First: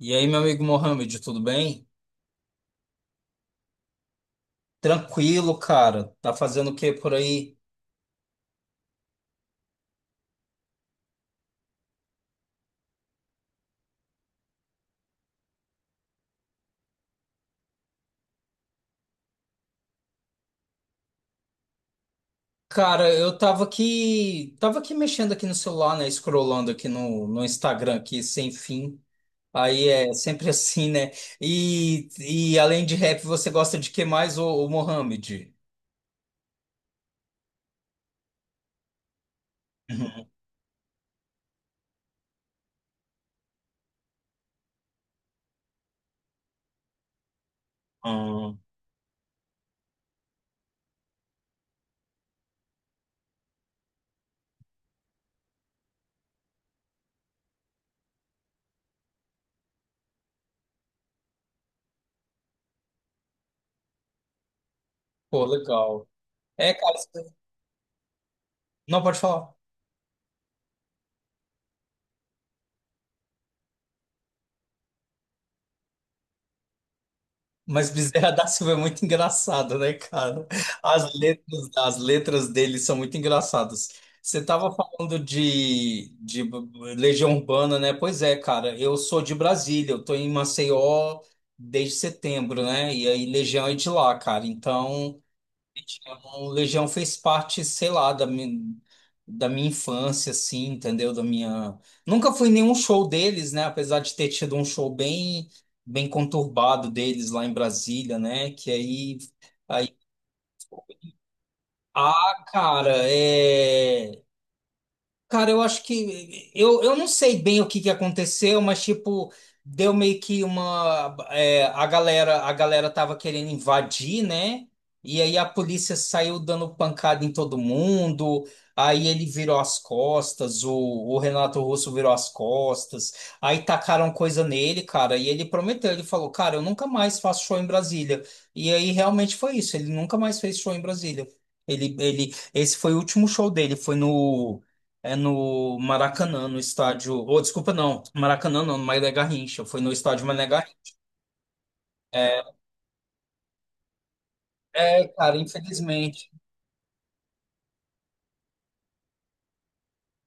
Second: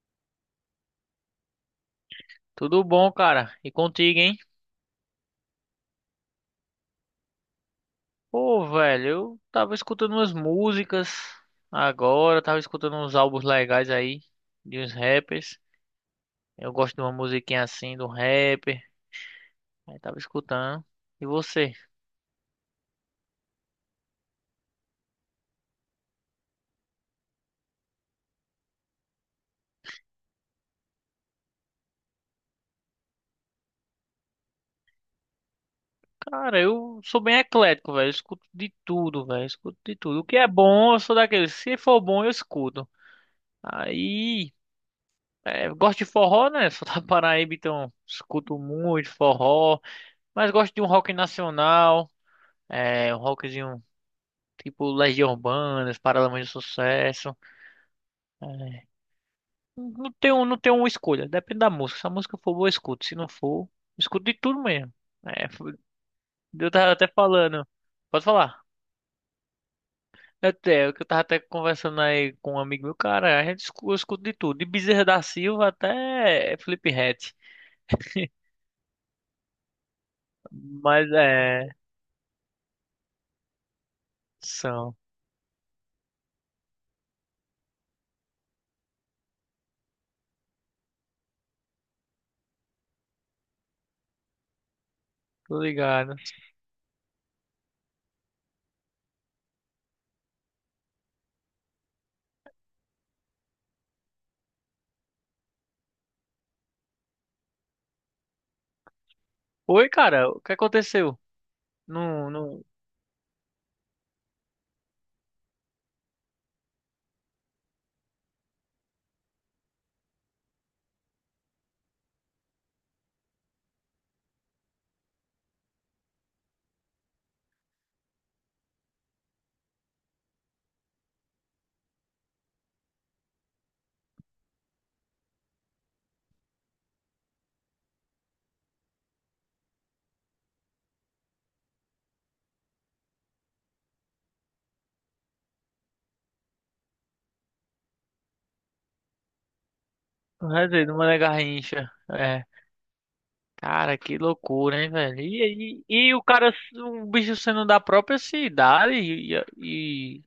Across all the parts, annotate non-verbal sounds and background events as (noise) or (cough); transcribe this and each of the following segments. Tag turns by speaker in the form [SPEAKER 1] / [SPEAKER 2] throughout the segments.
[SPEAKER 1] E aí, meu amigo Mohamed, tudo bem?
[SPEAKER 2] Tudo bom, cara? E contigo, hein?
[SPEAKER 1] Tranquilo, cara. Tá fazendo o que por aí?
[SPEAKER 2] Pô, velho, eu tava escutando umas músicas agora, tava escutando uns álbuns legais aí de uns rappers. Eu gosto de uma musiquinha assim, do rapper. Aí tava escutando. E você?
[SPEAKER 1] Cara, eu tava aqui, mexendo aqui no celular, né? Scrollando aqui no Instagram aqui, sem fim. Aí é sempre (laughs) assim, né? E, e além de rap, você gosta de que mais, ô Mohamed?
[SPEAKER 2] Cara, eu sou bem eclético, velho. Eu escuto de tudo, velho. Eu escuto de tudo. O
[SPEAKER 1] (laughs)
[SPEAKER 2] que é bom, eu sou daquele. Se for bom, eu escuto. Aí, é, eu gosto de forró, né? (laughs) Sou da Paraíba, então escuto
[SPEAKER 1] Hum.
[SPEAKER 2] muito forró. Mas gosto de um rock nacional. É, um rockzinho tipo Legião Urbana, Paralamas do Sucesso. É, não tenho uma escolha, depende da música. Se a música for boa, eu escuto. Se não for, eu escuto de tudo mesmo.
[SPEAKER 1] Pô,
[SPEAKER 2] É, f-
[SPEAKER 1] legal.
[SPEAKER 2] eu
[SPEAKER 1] É,
[SPEAKER 2] tava
[SPEAKER 1] cara,
[SPEAKER 2] até falando. Pode falar.
[SPEAKER 1] não pode falar.
[SPEAKER 2] Até, o que eu tava até conversando aí com um amigo meu, cara, eu escuto de tudo, de Bezerra da Silva até Felipe Fliphead.
[SPEAKER 1] Mas Bezerra da Silva é muito engraçado, né, cara?
[SPEAKER 2] Mas
[SPEAKER 1] As
[SPEAKER 2] é,
[SPEAKER 1] letras, as letras dele são muito engraçadas. Você estava
[SPEAKER 2] são,
[SPEAKER 1] falando de Legião Urbana, né? Pois é, cara. Eu sou de Brasília, eu tô em Maceió desde setembro, né? E aí Legião é de lá, cara. Então.
[SPEAKER 2] tô ligado.
[SPEAKER 1] O Legião fez parte, sei lá, da minha infância, assim, entendeu? Da minha. Nunca fui em nenhum show deles, né? Apesar de ter tido um show bem conturbado deles lá em Brasília, né?
[SPEAKER 2] Oi,
[SPEAKER 1] Aí...
[SPEAKER 2] cara, o que aconteceu? Não,
[SPEAKER 1] Ah,
[SPEAKER 2] não,
[SPEAKER 1] cara, é. Cara, eu acho que eu não sei bem o que que aconteceu, mas tipo, deu meio que uma é, a galera tava querendo invadir, né? E aí a polícia saiu dando pancada em todo mundo. Aí ele virou as costas, o Renato Russo virou as costas. Aí tacaram coisa nele, cara, e ele prometeu, ele falou: "Cara, eu nunca mais faço show em Brasília." E aí realmente foi isso, ele nunca mais fez show em Brasília. Esse foi o último show dele, foi no no Maracanã, no estádio. Ou, desculpa, não. Maracanã não, no Mané Garrincha. Foi no estádio Mané
[SPEAKER 2] não, não
[SPEAKER 1] Garrincha.
[SPEAKER 2] é Mané Garrincha. É.
[SPEAKER 1] É,
[SPEAKER 2] Cara, que loucura, hein,
[SPEAKER 1] é,
[SPEAKER 2] velho?
[SPEAKER 1] cara,
[SPEAKER 2] E, e o
[SPEAKER 1] infelizmente.
[SPEAKER 2] cara, o bicho sendo da própria cidade e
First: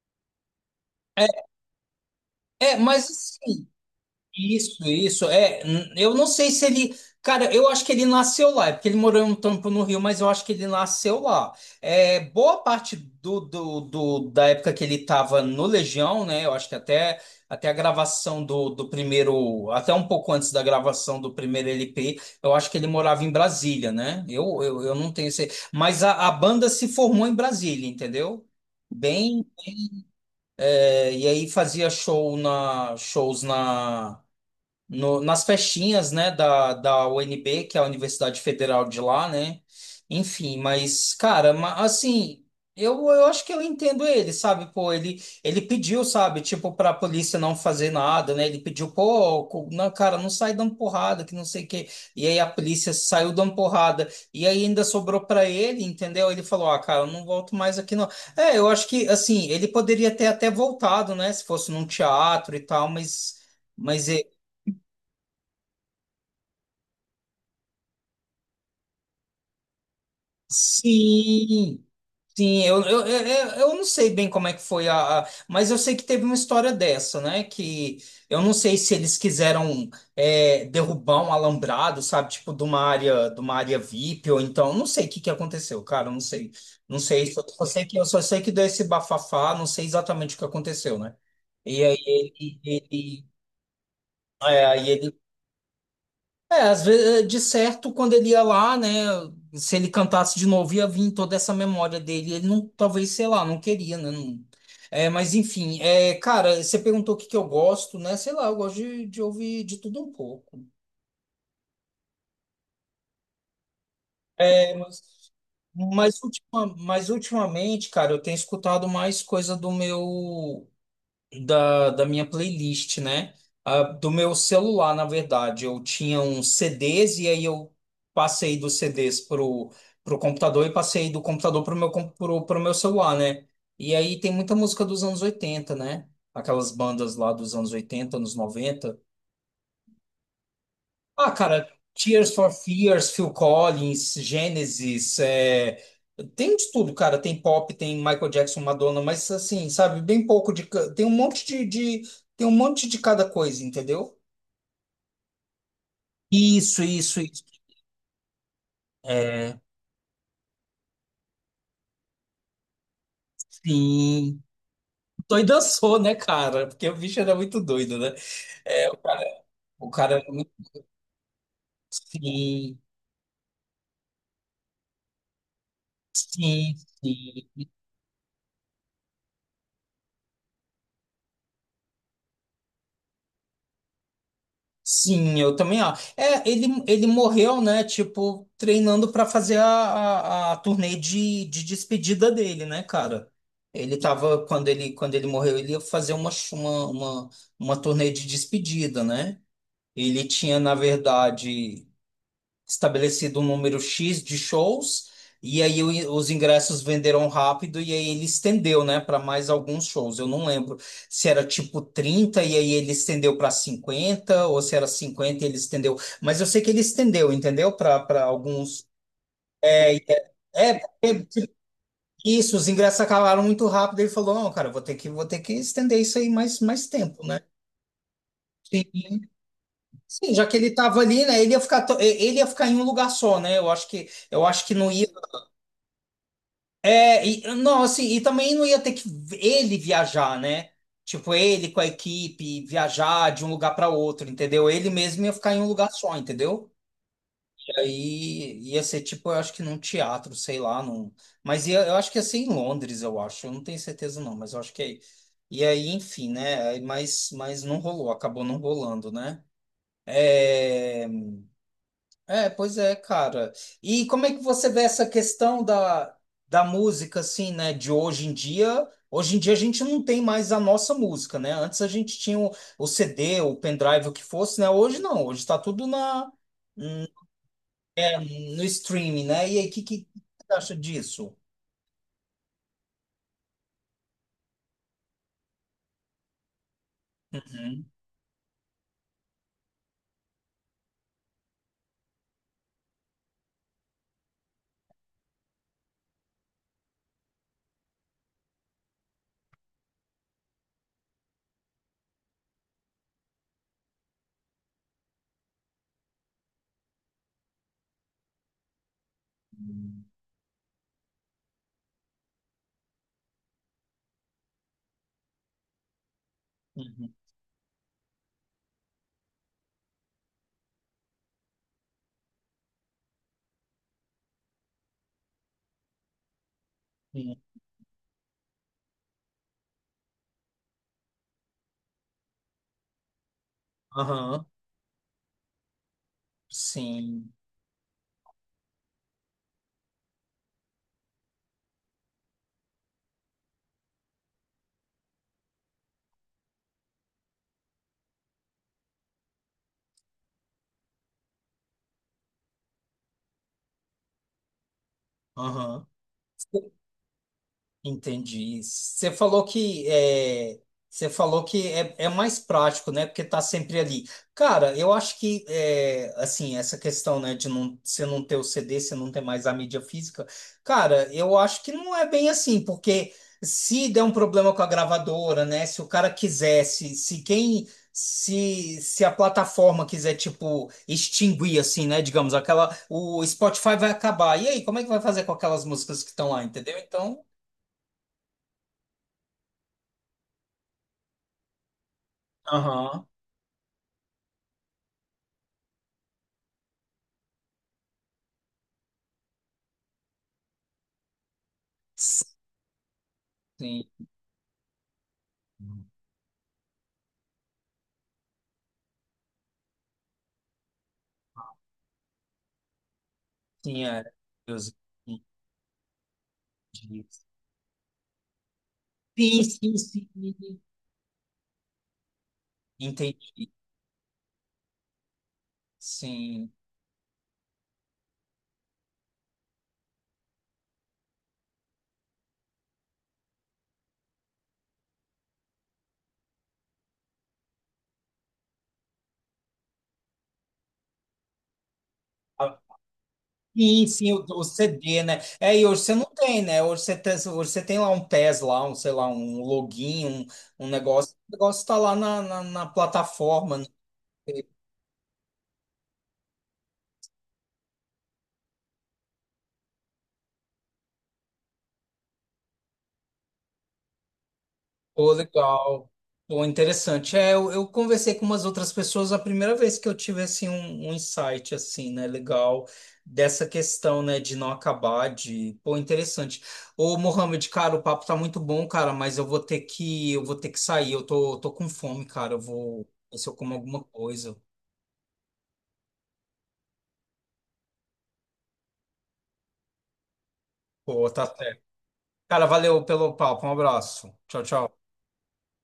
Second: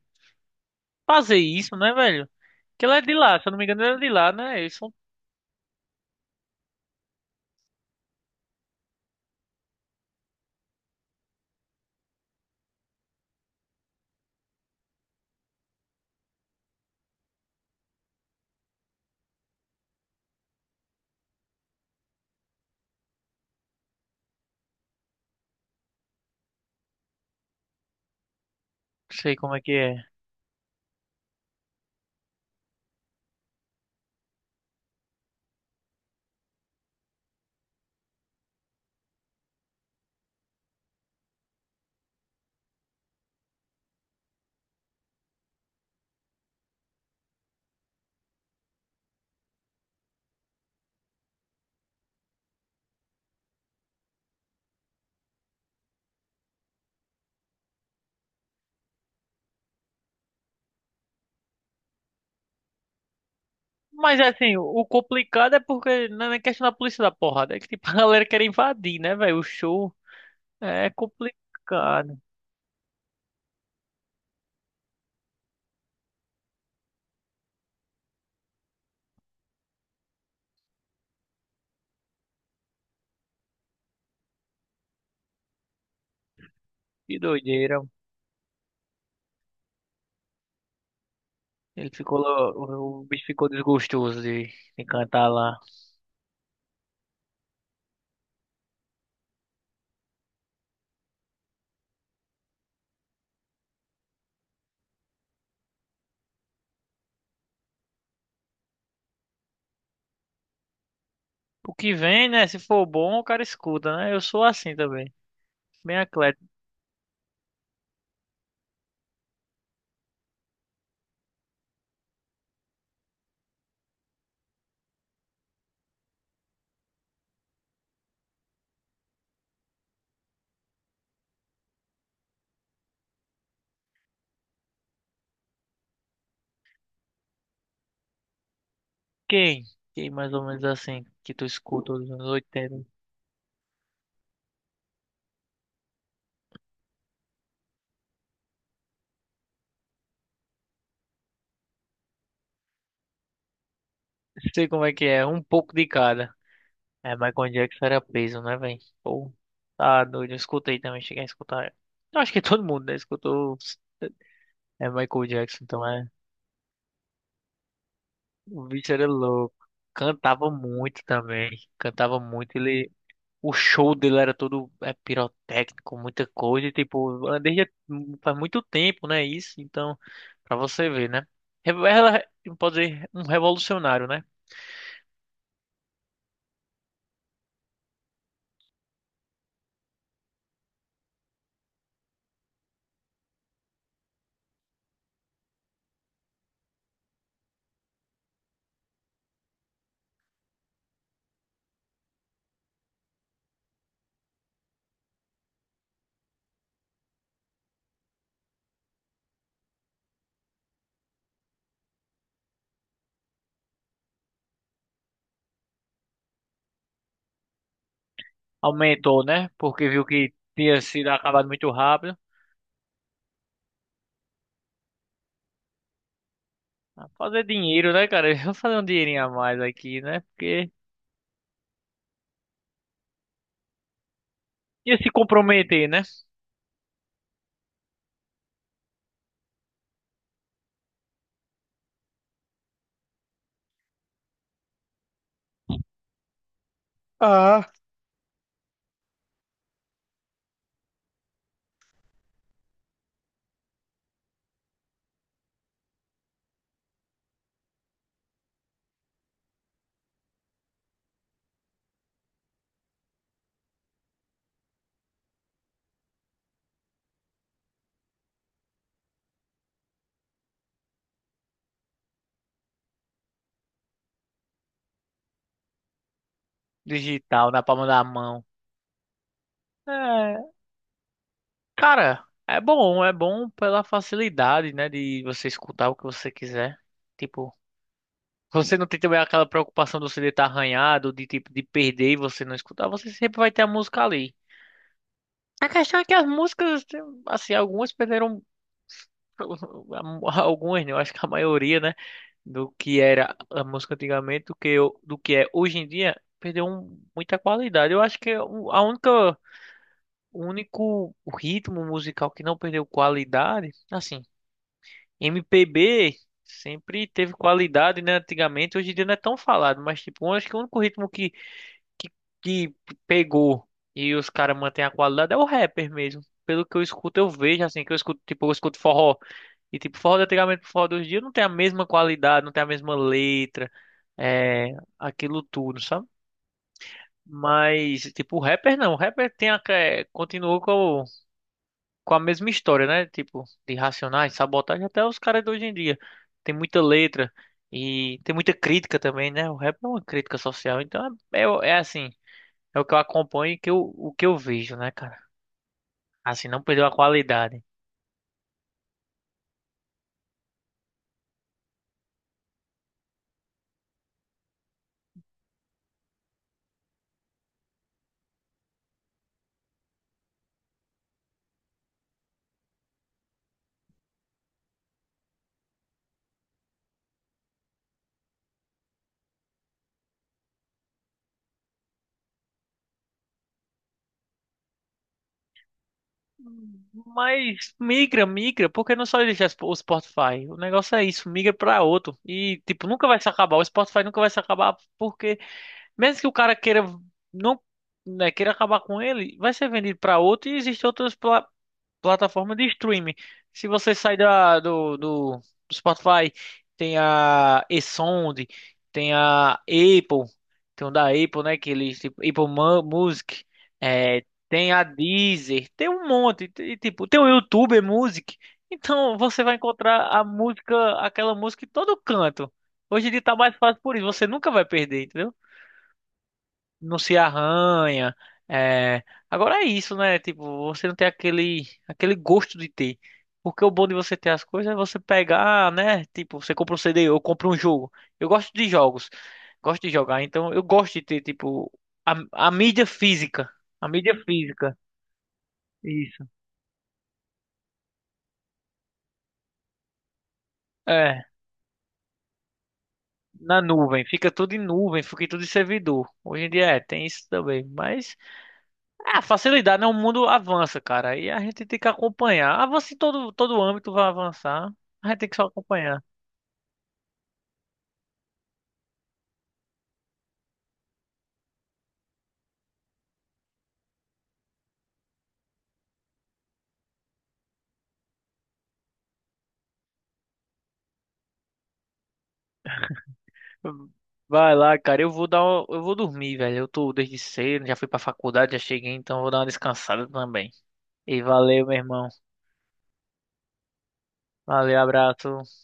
[SPEAKER 2] fazer
[SPEAKER 1] É,
[SPEAKER 2] isso, né, velho?
[SPEAKER 1] é,
[SPEAKER 2] Que ele é
[SPEAKER 1] mas
[SPEAKER 2] de lá, se eu não me
[SPEAKER 1] assim,
[SPEAKER 2] engano, ele é de lá, né?
[SPEAKER 1] isso,
[SPEAKER 2] Isso eu
[SPEAKER 1] isso. É, eu não sei se ele. Cara, eu acho que ele nasceu lá, é porque ele morou um tempo no Rio, mas eu acho que ele nasceu lá. É, boa parte da época que ele estava no Legião, né? Eu acho até a gravação do primeiro. Até um pouco antes da gravação do primeiro LP, eu acho que ele morava em Brasília, né? Eu não tenho certeza. Mas a banda se formou em Brasília, entendeu?
[SPEAKER 2] não sei
[SPEAKER 1] Bem,
[SPEAKER 2] como é que é.
[SPEAKER 1] é, e aí fazia show shows na nas festinhas, né, da UNB, que é a Universidade Federal de lá, né? Enfim, mas, cara, assim, eu acho que eu entendo ele, sabe? Pô, ele pediu, sabe, tipo, pra polícia não fazer nada, né? Ele pediu, pô, não, cara, não sai dando porrada, que não sei o quê. E aí a polícia saiu dando porrada. E aí ainda sobrou pra ele, entendeu? Ele falou, ah, cara, eu não volto mais aqui, não. É, eu acho que, assim, ele poderia ter até voltado, né? Se fosse num teatro e tal, mas mas.
[SPEAKER 2] Mas assim, o complicado é porque não é questão da polícia da porrada, é que tipo, (laughs) a galera quer invadir, né, velho? O show é
[SPEAKER 1] Sim,
[SPEAKER 2] complicado.
[SPEAKER 1] sim, eu não sei bem como é que foi mas eu sei que teve uma história dessa, né? Que eu não sei se eles quiseram é, derrubar um alambrado, sabe? Tipo, de uma área VIP, ou então, não sei o que que aconteceu, cara, eu não sei. Não
[SPEAKER 2] Que
[SPEAKER 1] sei, só
[SPEAKER 2] doideira.
[SPEAKER 1] sei que, eu só sei que deu esse bafafá, não sei exatamente o que aconteceu, né? E aí
[SPEAKER 2] O bicho ficou desgostoso de
[SPEAKER 1] ele,
[SPEAKER 2] cantar lá.
[SPEAKER 1] é, às vezes, de certo, quando ele ia lá, né, se ele cantasse de novo, ia vir toda essa memória dele. Ele não, talvez, sei lá, não queria, né? É, mas enfim, é, cara, você perguntou o que que eu gosto, né? Sei lá, eu gosto de ouvir de tudo um pouco.
[SPEAKER 2] O que vem, né? Se for bom, o cara escuta, né? Eu sou
[SPEAKER 1] É,
[SPEAKER 2] assim
[SPEAKER 1] mas,
[SPEAKER 2] também. Bem.
[SPEAKER 1] mas ultimamente, cara, eu tenho escutado mais coisa do meu. Da minha playlist, né? Ah, do meu celular, na verdade. Eu tinha uns CDs e aí eu passei dos CDs pro computador e passei do computador pro meu celular, né? E aí tem muita música dos anos 80, né? Aquelas bandas lá dos anos 80 anos 90.
[SPEAKER 2] Quem? Quem mais ou menos assim
[SPEAKER 1] Ah,
[SPEAKER 2] que tu
[SPEAKER 1] cara,
[SPEAKER 2] escuta os anos
[SPEAKER 1] Tears for
[SPEAKER 2] 80?
[SPEAKER 1] Fears, Phil Collins, Genesis, é, tem de tudo, cara. Tem pop, tem Michael Jackson, Madonna, mas assim, sabe, bem pouco de. Tem um monte tem um monte de cada coisa, entendeu?
[SPEAKER 2] Sei como é que é, um pouco de cada.
[SPEAKER 1] Isso,
[SPEAKER 2] É,
[SPEAKER 1] isso, isso.
[SPEAKER 2] Michael Jackson era peso, né, velho? Pô,
[SPEAKER 1] É,
[SPEAKER 2] tá doido, eu escutei também, cheguei a escutar. Eu acho que todo mundo, né, escutou
[SPEAKER 1] sim.
[SPEAKER 2] é Michael
[SPEAKER 1] Doido
[SPEAKER 2] Jackson, então
[SPEAKER 1] dançou,
[SPEAKER 2] é.
[SPEAKER 1] né, cara? Porque o bicho era muito doido, né?
[SPEAKER 2] O
[SPEAKER 1] É,
[SPEAKER 2] bicho era louco.
[SPEAKER 1] o cara era
[SPEAKER 2] Cantava
[SPEAKER 1] muito.
[SPEAKER 2] muito também. Cantava muito,
[SPEAKER 1] Sim,
[SPEAKER 2] ele o show dele era todo é, pirotécnico, muita coisa, e,
[SPEAKER 1] sim,
[SPEAKER 2] tipo, é,
[SPEAKER 1] sim.
[SPEAKER 2] desde faz muito tempo, né? Isso, então, pra você ver, né? Ela pode dizer um revolucionário, né?
[SPEAKER 1] Sim, eu também acho. É, ele morreu, né? Tipo, treinando para fazer a turnê de despedida dele, né, cara? Ele tava, quando ele morreu, ele ia fazer uma, ch- uma turnê de despedida, né? Ele tinha, na verdade estabelecido um número X de shows, e aí os ingressos venderam rápido, e aí ele estendeu, né, para mais alguns shows. Eu não lembro se era tipo 30 e aí ele estendeu para 50 ou se era 50 e ele estendeu. Mas eu sei que ele estendeu, entendeu? Para alguns.
[SPEAKER 2] Aumentou, né? Porque viu que
[SPEAKER 1] É,
[SPEAKER 2] tinha sido acabado muito rápido.
[SPEAKER 1] isso, os ingressos acabaram muito rápido. Ele falou: não, cara, eu vou ter vou ter que estender isso aí mais
[SPEAKER 2] Ah,
[SPEAKER 1] tempo, né?
[SPEAKER 2] fazer dinheiro, né, cara? (laughs) Vou fazer
[SPEAKER 1] Sim,
[SPEAKER 2] um dinheirinho a mais aqui, né?
[SPEAKER 1] sim, já que ele
[SPEAKER 2] Porque
[SPEAKER 1] estava ali, né? Ele ia ficar em um lugar só, né? Eu acho eu acho que não
[SPEAKER 2] ia
[SPEAKER 1] ia.
[SPEAKER 2] se comprometer, né?
[SPEAKER 1] É, e, nossa, e também não ia ter que ele viajar, né? Tipo, ele com a equipe viajar de um lugar para outro, entendeu? Ele mesmo ia ficar em um lugar só, entendeu?
[SPEAKER 2] Ah,
[SPEAKER 1] E aí ia ser tipo, eu acho que num teatro, sei lá, num mas ia, eu acho que ia ser em Londres, eu acho. Eu não tenho certeza não, mas eu acho que é. E aí, enfim, né? Aí, mas, não rolou, acabou não rolando, né? É... É, pois é, cara. E como é que você vê essa questão da, da música, assim, né? De hoje em dia. Hoje em dia a gente não tem mais a nossa música, né? Antes a gente tinha o CD, o pendrive, o que fosse, né? Hoje não, hoje está tudo na,
[SPEAKER 2] digital, na palma da mão.
[SPEAKER 1] no streaming, né? E aí, o que
[SPEAKER 2] É,
[SPEAKER 1] você acha disso?
[SPEAKER 2] cara, é bom pela facilidade, né? De você escutar o que você quiser. Tipo,
[SPEAKER 1] Uhum.
[SPEAKER 2] você não tem também aquela preocupação do CD estar arranhado, de tipo de perder e você não escutar, você sempre vai ter a música ali. A questão é que as músicas, assim, algumas perderam (laughs) algumas, né? Eu acho que a maioria, né, do que era a música antigamente, do que eu, do que é hoje em dia, perdeu muita qualidade. Eu acho que a única, o único ritmo musical que não perdeu qualidade, assim, MPB sempre
[SPEAKER 1] Uhum.
[SPEAKER 2] teve qualidade, né? Antigamente, hoje em dia não é tão falado, mas tipo, eu acho que o único ritmo que pegou e os caras mantêm a qualidade é o rapper mesmo. Pelo que eu escuto, eu
[SPEAKER 1] Sim.
[SPEAKER 2] vejo assim, que eu escuto, tipo, eu escuto forró. E tipo, forró de antigamente pro forró de hoje em dia não tem a mesma qualidade, não tem a mesma letra,
[SPEAKER 1] Aham,
[SPEAKER 2] é, aquilo tudo, sabe?
[SPEAKER 1] sim.
[SPEAKER 2] Mas, tipo, o rapper não, o rapper tem a, é, continuou com a mesma história, né? Tipo, de Racionais, Sabotagem, até os caras de hoje em dia. Tem muita letra e tem muita crítica também, né? O rap é uma crítica social, então é, é, é assim, é o que eu acompanho e que eu, o que eu vejo, né, cara?
[SPEAKER 1] Aham.
[SPEAKER 2] Assim, não perdeu a qualidade.
[SPEAKER 1] Entendi. Você falou que é, é mais prático, né? Porque tá sempre ali. Cara, eu acho que é, assim, essa questão, né, de não, você não ter o CD, você não ter mais a mídia física, cara, eu acho que não é bem assim, porque se der um problema com a gravadora, né? Se o cara quisesse, se quem se a plataforma quiser, tipo, extinguir, assim, né? Digamos, aquela. O Spotify vai acabar. E aí, como é que vai fazer com aquelas músicas que estão lá, entendeu? Então.
[SPEAKER 2] Mas migra, migra, porque não só existe o Spotify. O negócio é isso, migra pra outro. E, tipo,
[SPEAKER 1] Aham.
[SPEAKER 2] nunca vai se acabar. O Spotify nunca vai se acabar, porque mesmo que o cara queira não né, queira acabar com ele, vai ser vendido pra outro e existem outras plataforma de streaming. Se
[SPEAKER 1] Sim,
[SPEAKER 2] você sai da, do Spotify, tem a eSound, tem a Apple, tem o da Apple, né? Que eles, tipo, Music,
[SPEAKER 1] sim, era.
[SPEAKER 2] é, tem
[SPEAKER 1] Deus,
[SPEAKER 2] a Deezer, tem um monte, e, tipo,
[SPEAKER 1] entendi.
[SPEAKER 2] tem o YouTube Music. Então
[SPEAKER 1] Sim,
[SPEAKER 2] você vai
[SPEAKER 1] sim,
[SPEAKER 2] encontrar
[SPEAKER 1] sim.
[SPEAKER 2] a música, aquela música em todo canto. Hoje em dia tá
[SPEAKER 1] Entendi.
[SPEAKER 2] mais fácil por isso, você nunca vai perder, entendeu?
[SPEAKER 1] Sim.
[SPEAKER 2] Não se arranha. É... Agora é isso, né? Tipo, você não tem aquele, aquele gosto de ter. Porque o bom de você ter as coisas é você pegar, né? Tipo, você compra um CD, eu compro um jogo. Eu gosto de jogos, gosto de jogar, então eu gosto de ter, tipo, a
[SPEAKER 1] Ah,
[SPEAKER 2] mídia física.
[SPEAKER 1] sim,
[SPEAKER 2] A
[SPEAKER 1] sim,
[SPEAKER 2] mídia
[SPEAKER 1] o
[SPEAKER 2] física.
[SPEAKER 1] CD, né? É, e hoje você não
[SPEAKER 2] Isso.
[SPEAKER 1] tem, né? Hoje você tem lá um PES, lá, um, sei lá, um login, um negócio.
[SPEAKER 2] É,
[SPEAKER 1] O negócio está lá na plataforma.
[SPEAKER 2] na nuvem. Fica tudo em nuvem, fica tudo em servidor. Hoje em dia é, tem isso também. Mas ah, facilidade, né? O mundo avança, cara. E a gente tem que acompanhar. Avança em todo, todo âmbito, vai avançar. A
[SPEAKER 1] Pô,
[SPEAKER 2] gente tem que só
[SPEAKER 1] legal.
[SPEAKER 2] acompanhar.
[SPEAKER 1] Pô, interessante. É, eu conversei com umas outras pessoas a primeira vez que eu tive assim, um insight assim, né? Legal, dessa questão, né, de não acabar, de. Pô, interessante. Ô, Mohamed, cara, o papo tá muito bom, cara, mas eu vou ter eu vou ter que sair. Tô com fome, cara. Eu vou ver se eu como alguma coisa.
[SPEAKER 2] Vai lá, cara. Eu vou dormir, velho. Eu tô desde cedo, já fui pra faculdade, já cheguei, então eu vou dar uma descansada também.
[SPEAKER 1] Pô,
[SPEAKER 2] E
[SPEAKER 1] tá certo.
[SPEAKER 2] valeu, meu irmão.
[SPEAKER 1] Cara, valeu pelo papo. Um abraço. Tchau,
[SPEAKER 2] Valeu,
[SPEAKER 1] tchau.
[SPEAKER 2] abraço.